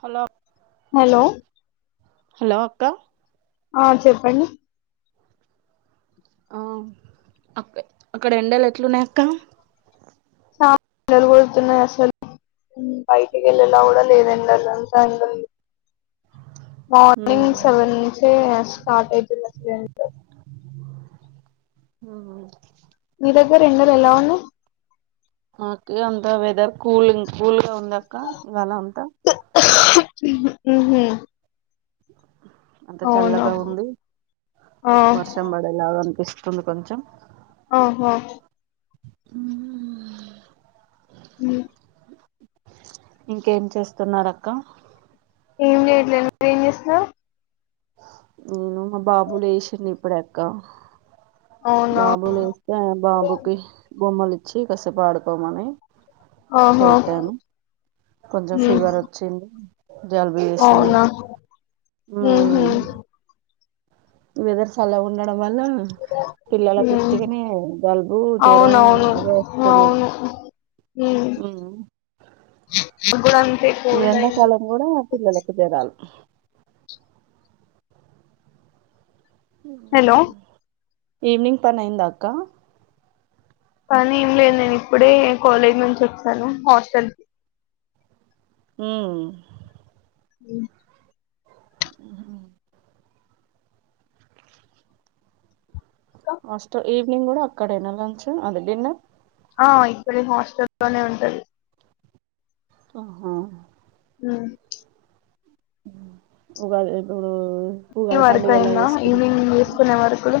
Hello hello hello అక్కా ఆ చెప్పండి ఆ అ అక్కడ ఎండాల ఎట్లున్నాయక్క పిల్లలు కొడుతున్నాయి అసలు బయటికి వెళ్ళేలా కూడా లేదండి అంత మార్నింగ్ సెవెన్ంచ ఎ స్టార్ట్జ సి ఆ మీ దగ్గర ఎండారు ఎలా ఉు నాకు అంత వెదర్ కూలింగ్ కూల్గా ఉందక్క ఇవాళ అంత హ్మ్ హు హుమ్ అంత చల్లగా ఉంది ఆ వర్షం పడేలాగా అనిపిస్ స్తుందు కొంచెం ఓహో అ హ ఇంకేం చేస్తున్నారక్క ఏం లేట్లేదు మరు ఏం చేసన్నారు నేను మా బాబులేష్వరని పడెక్క అవునా బాబు లేస్త బాబుకి గుొమ్మాల కస పాడుకో మనే ఆహా చెపెట్టాను కొంచెం ఉమ్ ఫివర్ వచ్చ ఉ జల్బు జేసింది అవునా ఉహు వెదర్ సళ్ళ గా ఉండడం వల్ల పిల్లల కు ఉమ్ ఉత్తిగానే జలుబు జరం అవునవును ఇవే వస్తున్నాయి అవును హ్మ్ ఇప్పుడు అన్ ఈ ఎండాకాలం కూడా పిల్లలకు జరాల్ హలో ఈవినింగ్ పనైందా అక్క కానీ ఏం లేద్ నేను ఇప్పుడే కాలేజ్ నుంచి వచ్చాను హాస్టల్ కి హ్మ్ అ హు హుమ్ ఆస్ట్ ఈవినింగ్ కూడా అక్కడేనా లంచ్ అది డిన్నర్ ఆ ఇక్కడ హాస్టల్లో నే ఉంటది ఆహో హ్ ఉగాద్ [unintelligible] వినింగ్ వరక్ అయినా ఈవినింగ్ తీసుకునే వరకు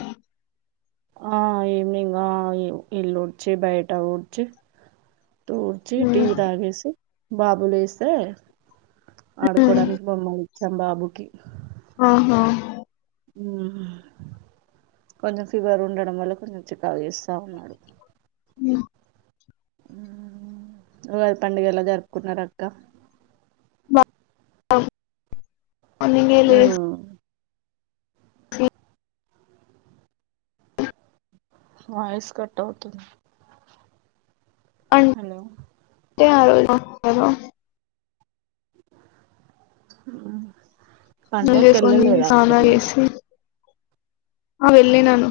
ఆ ఈవినింగ్ ఆ ఇల్లుడ్చి బయట ఊడ్చి తూడ్చి టీ ఉమ్. తాగేసి బాబులేస్తే ఉమ్. ఆడుకోడానికి బొమ్మ ది చం బాబుకి ఆహా కొంచెం ఫీవర్ ఉండడం వల్ల కొంచెం చిక్కా గ్ చేస్తా ఉన్నాడు ఉ ఊ ఉగాది పండుగ ఎలా జరుపుకున్నారు అక్క వా అ అందు కే లే వాయిస్ కట్టవుతున్నా హలో యాదోల అలా హ్మ్ నూల్ చేసుకోనీ తిని సానా చేసి ఆ వెళ్ళినాను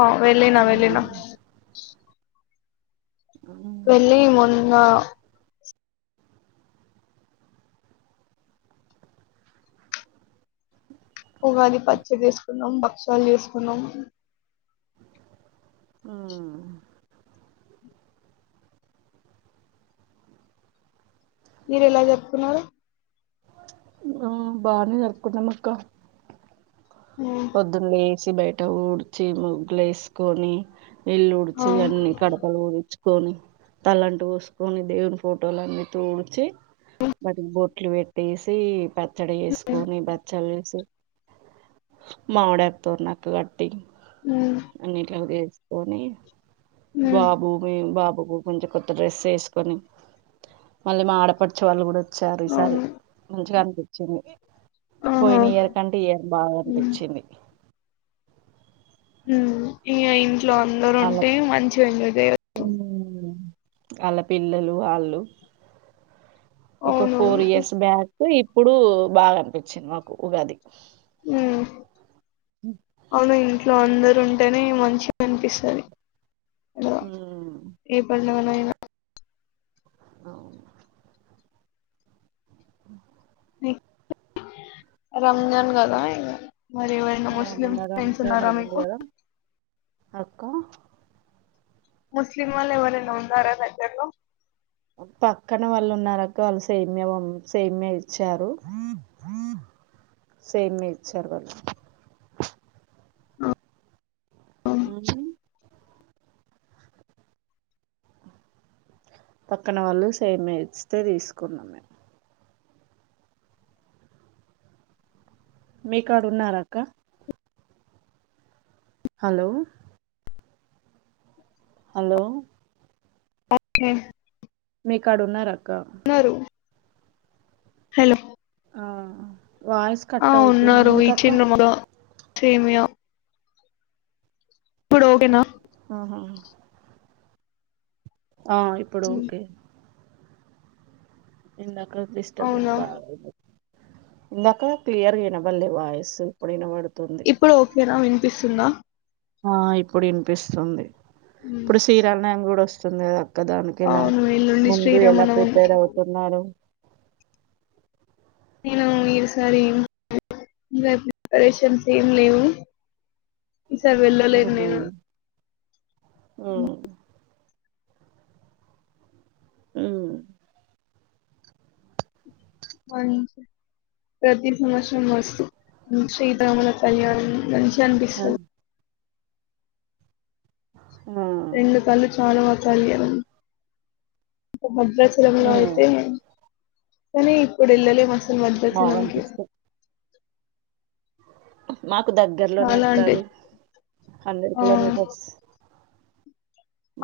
ఆ వెళ్ళినా వెళ్ళినా వెళ్ళి మొన్నా ఉగాది పచ్చి తీసుకున్నాం బ సల్ చూస్కున్నాం ఊ మీరు ఎలా చెప్తున్నారు ఆ బానే నర్కుతున్న మక్క ఆ పొద్దునే వసి బయట ఊడ్చి ముగ్గులు వేసుకొని ఇల్లు ఆ ఉడిచి ఉమ్ అన్ని కడపలు ఊడిచి కొని తలంటు పోసుకొని దేవుని ఫోటోలన్నీ తూడ్చి బోట్ ఇట్లు పెట్టేసి పచ్చడి వేసుకొని బచ్చలు వేసి మావిడాకుతోరణాలు కట్ టి అనేట్ ఉద పోనీ ఉమ్ బాబు మీ బాబ్ కొంచెం కొత్త డ్రెస్ వేసుకొని మళ్ళీ మా ఆడపడిచు వాళ్ళు కూడా సరే సరే అవును మంచిగా అం వచ్చన్ ఆహా పోయిన ఇయర్ కంటే ఈ ఇయర్ బాగా ఉమ్ అనిపించింది ఉం ఇంగా లో అందరు వాళ్ళ ఉంటే మంచిగా ఎంజాయ్ చేయొచ్చు వాళ్ళ పిల్లలు వాళ్ళు ఒక ఫోర్ అవునవును ఇయర్స్ బ్యాక్ ఇప్పుడు బాగా అనిపించింది మాకు ఉగాది ఉ అవును ఇట్లో వంద ఉంటేనే మంచిగా కనిపిస్తుంది ఊమ్ మా నాయన అవును అ రంజాన్ గద మరి ఎవరైనా ఆ ముస్లిమ్ మొన్న ఫ్రెండ్స్ రంజాన్ ఉన్నారా అయ్యింది మీకు కదా అక్క ముస్లిం వాళ్ళ ఎవరైనా ఉన్నార దగ్గరలో పక్కన వాళ్ళు ఉన్నారక్క వాళ్ళు సేమ్య సేమ్య ఇచ్చారు. సేమ్య ఇచ్చారు వాళ్ళు. అనా పక్కన వాళ్ళు సేమ్యా ఇస్తే తీసుకున్నాం మేము మీకాడ ఉన్నార అక్క హలో హలో ఓకే మీ కాడున్నారా అన్నారు హలో ఆ వాయిస్ కట్ అవుతుంది ఎందుక్క సేమయ పడోగనా ఆహా ఆ ఇప్పుడు ఉమ్. ఓకే ఇంద డిస్టర్బంట్ అవునా బాగా ఇందాక క్లియర్గా వినబలే వాయిసు ఇప్పుడునబడుతంది ఇప్పుడు ఓకేనా వినిపిస్తుందా ఆ ఇప్పుడు వినిపిస్తుంది ఉమ్ ఇప్పుడు సీరాలనేం కూడా వస్తుంది చిన్న పక్క దానికి ఇలా అవును ఎల్లుండి ముందు ఎలా శ్రీరామనవమికి ప్రిపేర్ అవుతున్నారు నేను ఈరుసారి ఏం ఇంకా ప్రిపరేషన్స్ ఏం లేవు ఈసారి వెళ్ళలేదు నేను అ అ మ ప్రతి సమసం వస్తుంచి ఇద్దమల కళ్యాణ మనిష అనిపిస్తు ఆ రెండు కళ్ళు చాలవు ఆ కళ్యాణం ఇంకా భద్రాచలంలో ఆ ఉ అయితే కానీ ఇప్పుడు ఇళ్లలు మాసలు మద్దద్దతి నకి బావనిపిస్తాయి. మాకు దగ్గరలోనే చాలా అక్క అంటే అది హండ్రెడ్ ఆ, కిలోమీటర్స్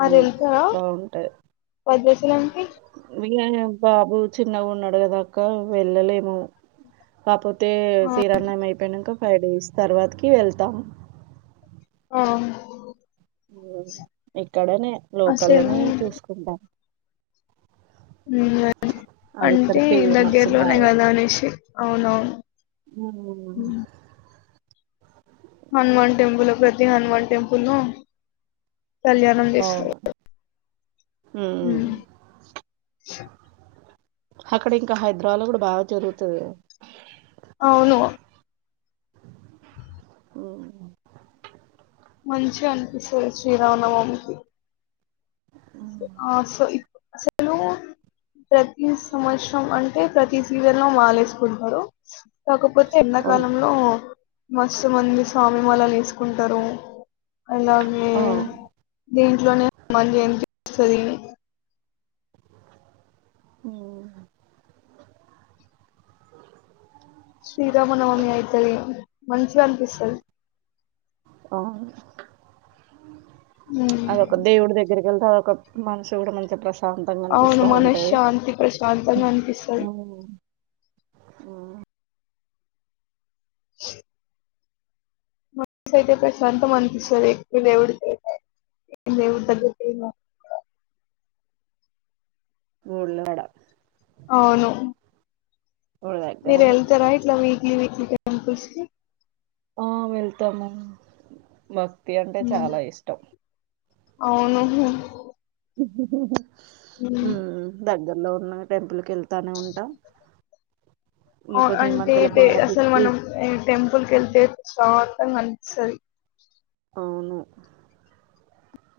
ఉ బాగుంటాయి పది పైసలు ఇక బాబు చిన్నగా ఉన్నాడు కదాక్క వెళ్ళలేను కాకపోతే తే ఆ, శ్రీరామనవమి అయిపోయినంక ఫైవ్ డేస్ తర్వాతకి వెళ్తా ఆ ఇక్కడనే అసలు లోకల్నే చూసుకుంటాను ఉ అది ఇక్కడ అంటే ఫేమస్ దగ్గర్లోనే కదా అనేషి అవునువును అ హనుమాన్ టెంపుల్ ప్రతి హనుమాన్ టెంపుల్ లో కళ్యాణం చేస్తారు ఉ ఉమ్ అక్కడ ఇంకా హైదరాబాద్ లో కూడా బాగా జరుగుతుంది కదా అవును ఓ మంచిగా అనిపిస్తుంది శ్రీరామనమా మికి ఆ సో ఇప్పుడు సో అలు ప్రతి సంవత్సరం అంటే ప్రతి సీజన్ లో మాలేసుకుంటారు కాకపోతే అవును. ఎండాకాలంలో మస్తు మంది స్వామి మళలు తీసుకుంటారు అలాగే ఆ! దీంట్లోనే హనుమాన్ జయంతి సదిని ఉ శ్రీరామనవమి అయితది మంంచి గా అనిపిస్తాది ఆ ఉమ్ అద ఒ ఒక దేవుడు దగ్గర వెళ్తా ఒక మనష కూడా మంచి ప్రశ్న అవును మనశ్శాంతి ప్రశాంతంగా అనిపిస్తది ఆ మన అయితే ప్రశాంతం అనిపిస్తుంది ఎకువ దేవుడికి దేవుడి దగ్గర ఊళ్ళడ అవును గుడి దగ్గర మీరు వెళ్తార ఇట్లా వీక్లీ వీక్లీ కాకస్తు వెళ్తాము బా తి అంటే ఉమ్, చాలా ఇష్టం అవును ఉహోహో మ్మ్. ఉ దగ్గలో ఉన్న టెంపుల్కి వెళ్త ఇగ కొంచెం ఈ మధ్యలో అంటే అసలు బాబుకు మనం టెంపుల్కి వెళ్తే స్వాగతం మనుసరి అవును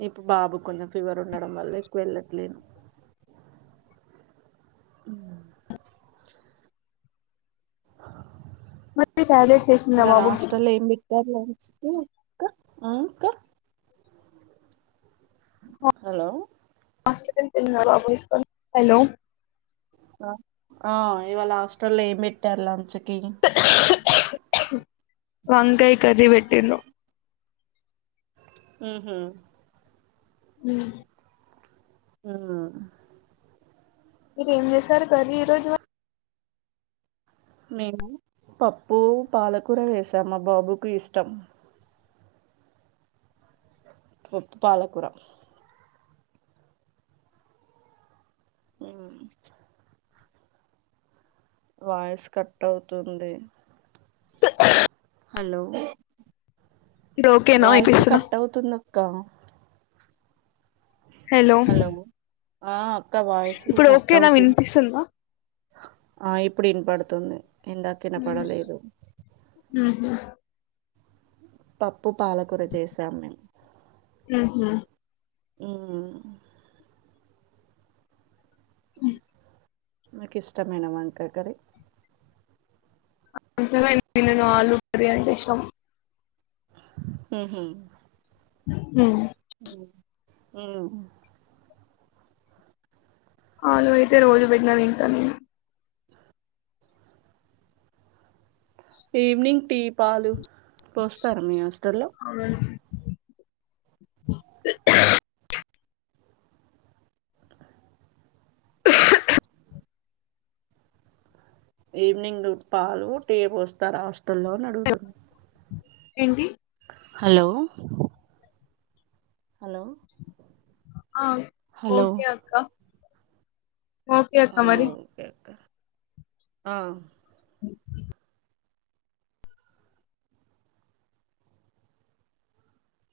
ఇప్పు బాబు కొంచెం ఫీవర్ ఉండడం వల్ల ఎక్కువ వెళ్ళట్లేను ఉ మరి టాబ్లెట్స్ వేసిందా ఇవాల బాబుకి హస్టల్ లొ ఏం పెట్టారు లంచ్ అక్క హలో మాస్కన్ తలిమే బయస్క హలో ఆ ఇవాళ హాస్టల్లో ఏం పెట్టారు లంచ్ కి వాంకాయి కర్రి పెట్టారు ఉహ అ ఆ ఇది ఎం చేస్తారు గ రోజ మా మేను పప్పు పాలకూర వేసాం బాబుకు ఇష్టం పప్పు పాలకుర అ వాయిస్ కట్ అవుతుంది హలో ఇప్పుడు ఓకేనా వాయిసు వినిపిస్తుందా కట్వుతున్నప్పుడు కుక్క హలో ఆ అక్క వాయిసు ఇప్పుడు కట్ ఓకేనా అవుతుంది వినిపిస్తుందా అప్పుడ పడుతుంది ఇందాక వినపడలేదు మ్మ్ హ్ పప్పు పాలకూర చేసాం మేం మ్మ్ హు హూ అ నీకు ఇష్టమైన వంకయి కర్రీ అంతగా ఏం తినను ఆలు కర్రీ అంటేం ఇష్టం హ హ అ ఆలూ అయితే రోజు పెట్టిన తింట నేను ఈవినింగ్ టీ పాలు పోస్తా మీ హస్తటల్ల్లో ఆ [inaudible] ఈవినింగ్ పాలు టీ పోస్తారా పుట్టల్లో అడుగుతుంది ఏంటి హలో హలో ఆ హలో ఓకే అక్క ఓకే అక్క ఆ మరి ఓకే అక్క ఆ